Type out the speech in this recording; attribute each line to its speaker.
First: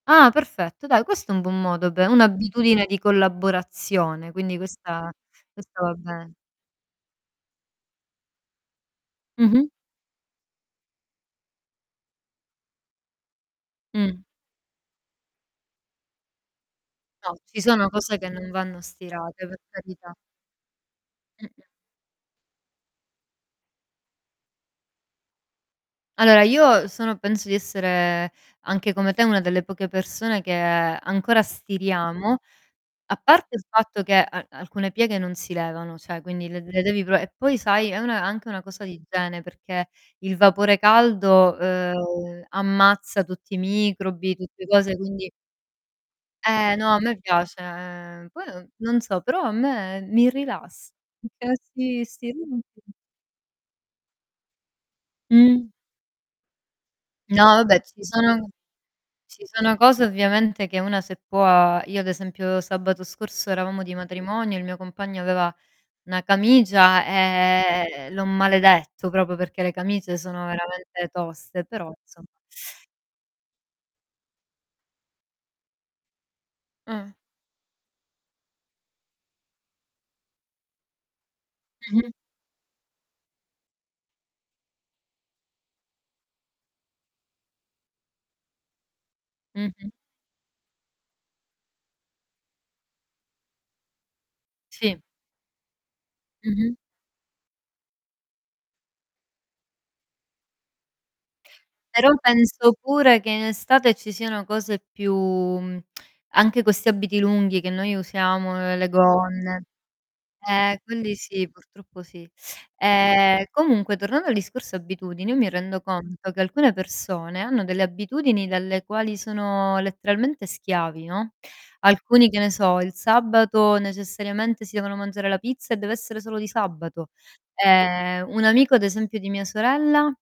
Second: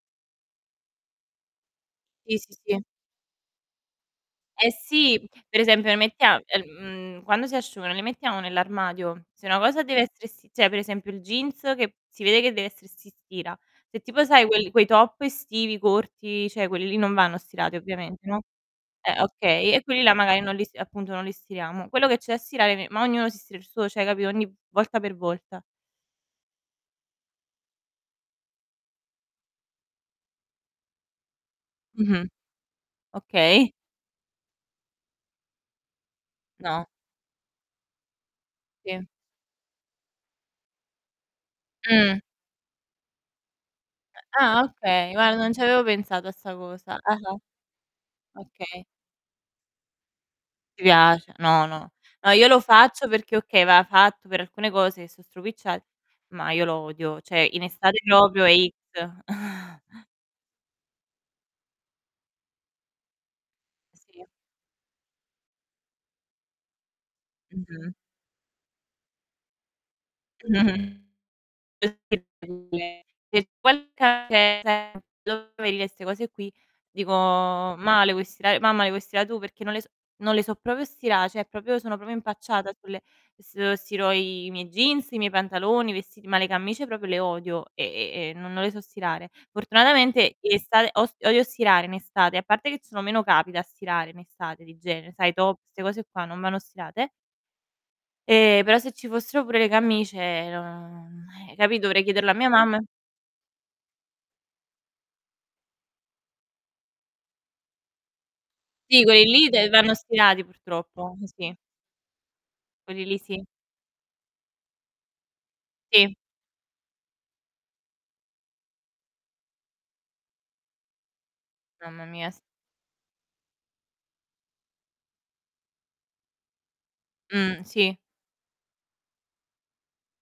Speaker 1: Ah! Perfetto, dai questo è un buon modo, beh,
Speaker 2: Sì, sì, sì.
Speaker 1: un'abitudine di collaborazione, quindi
Speaker 2: Eh
Speaker 1: questa
Speaker 2: sì, per
Speaker 1: questa
Speaker 2: esempio
Speaker 1: va
Speaker 2: le
Speaker 1: bene.
Speaker 2: mettia el mhmm, quando si asciugano, le mettiamo nell'armadio? Se una
Speaker 1: Mh-mh.
Speaker 2: cosa deve essere essi cioè per esempio il jeans che si vede che dev'essere st si stira. Se
Speaker 1: Mh.
Speaker 2: tipo sai quel quei top estivi corti, cioè, quelli lì non
Speaker 1: No,
Speaker 2: vanno
Speaker 1: ci
Speaker 2: stirati
Speaker 1: sono cose
Speaker 2: ovviamente,
Speaker 1: che
Speaker 2: no.
Speaker 1: non vanno
Speaker 2: Eh
Speaker 1: stirate, per
Speaker 2: okay, e quelli
Speaker 1: carità.
Speaker 2: là magari non li s appunto non li
Speaker 1: Mh-mh.
Speaker 2: stiriamo. Quello che c'è da stirare me ma ognuno si stira il suo, cioè capito, ogni v volta per volta.
Speaker 1: Allora io, uhm, sono penso di essere, anche come te, una delle poche persone che, ancora
Speaker 2: Mh-mh,
Speaker 1: stiriamo. A parte il
Speaker 2: okay.
Speaker 1: fatto che a alcune pieghe non si levano, cioè, quindi le le
Speaker 2: No.
Speaker 1: devi pro e poi sai è una anche una cosa di
Speaker 2: Sì.
Speaker 1: igiene perché il vapore caldo,
Speaker 2: Mh.
Speaker 1: uhm, ammazza tutti i microbi,
Speaker 2: Ah
Speaker 1: tutte cose
Speaker 2: okay,
Speaker 1: quindi
Speaker 2: guarda non ci avevo pensato a 'sta
Speaker 1: Eh, no,
Speaker 2: cosa.
Speaker 1: a me
Speaker 2: Ah-ah.
Speaker 1: piace, ehm, poi no
Speaker 2: Okay.
Speaker 1: non so, però a me mi
Speaker 2: Ti
Speaker 1: rilass
Speaker 2: piace
Speaker 1: [unintelligible]
Speaker 2: no, no.
Speaker 1: si
Speaker 2: No,
Speaker 1: si
Speaker 2: io lo
Speaker 1: [unintelligible]
Speaker 2: faccio perché, okay, va fatt' per alcune cose che so'
Speaker 1: Mh.
Speaker 2: stropicciate, ma io lo odio.
Speaker 1: No,
Speaker 2: Cioè in
Speaker 1: vabbè
Speaker 2: estate
Speaker 1: ci sono,
Speaker 2: proprio
Speaker 1: an
Speaker 2: è X.
Speaker 1: ci sono cose ovviamente che una se può io ad esempio, sabato scorso eravamo di
Speaker 2: Sì.
Speaker 1: matrimonio, il mio compagno aveva 1 camicia
Speaker 2: Mh-mh.
Speaker 1: ehm, l'ho maledetto proprio perché le camicie sono veramente toste, però, insomma
Speaker 2: [unintelligible] lo vedi che 'ste cose, qui dico:
Speaker 1: Mh.
Speaker 2: "Ma', le vuoi stirare mamma le vuoi stira' tu? Perché non le s" non le so proprio stirà, cioè proprio sono
Speaker 1: Mh-mh.
Speaker 2: proprio impacciata sulle uhm, se stiro i i miei jeans, i miei pantaloni, i vestiti, ma le camicie proprio le odio e e e, no non le so stirare.
Speaker 1: Mh-mh.
Speaker 2: Fortunatamente in estate ost odio stirare in estate, a parte che ci sono meno capi da stirare in estate di
Speaker 1: Sì.
Speaker 2: genere, sai top, 'ste cose qua non vanno
Speaker 1: Mh-mh.
Speaker 2: stirate e, però se ci fossero pure le camicie, non eh, capi', dovrei
Speaker 1: Però
Speaker 2: chiederlo a mia
Speaker 1: penso
Speaker 2: mamma
Speaker 1: pure che in estate ci siano cose più mhmm, anche questi abiti lunghi che noi usiamo, ehm, le
Speaker 2: Sì, quelli lì
Speaker 1: gonne
Speaker 2: dev vanno stirati
Speaker 1: eh,
Speaker 2: purtroppo,
Speaker 1: quelli
Speaker 2: n
Speaker 1: sì,
Speaker 2: sì.
Speaker 1: purtroppo sì.
Speaker 2: Quelli lì sì.
Speaker 1: Ehm, comunque tornando al discorso abitudini, io mi rendo
Speaker 2: Sì.
Speaker 1: conto che alcune persone hanno delle abitudini dalle quali sono letteralmente schiavi, no;
Speaker 2: Mamma mia,
Speaker 1: alcuni, che
Speaker 2: s
Speaker 1: ne so, il sabato necessariamente si devono mangiare la pizza e deve essere solo di sabato;
Speaker 2: Mh, sì.
Speaker 1: ehm, un amico ad esempio di mia sorella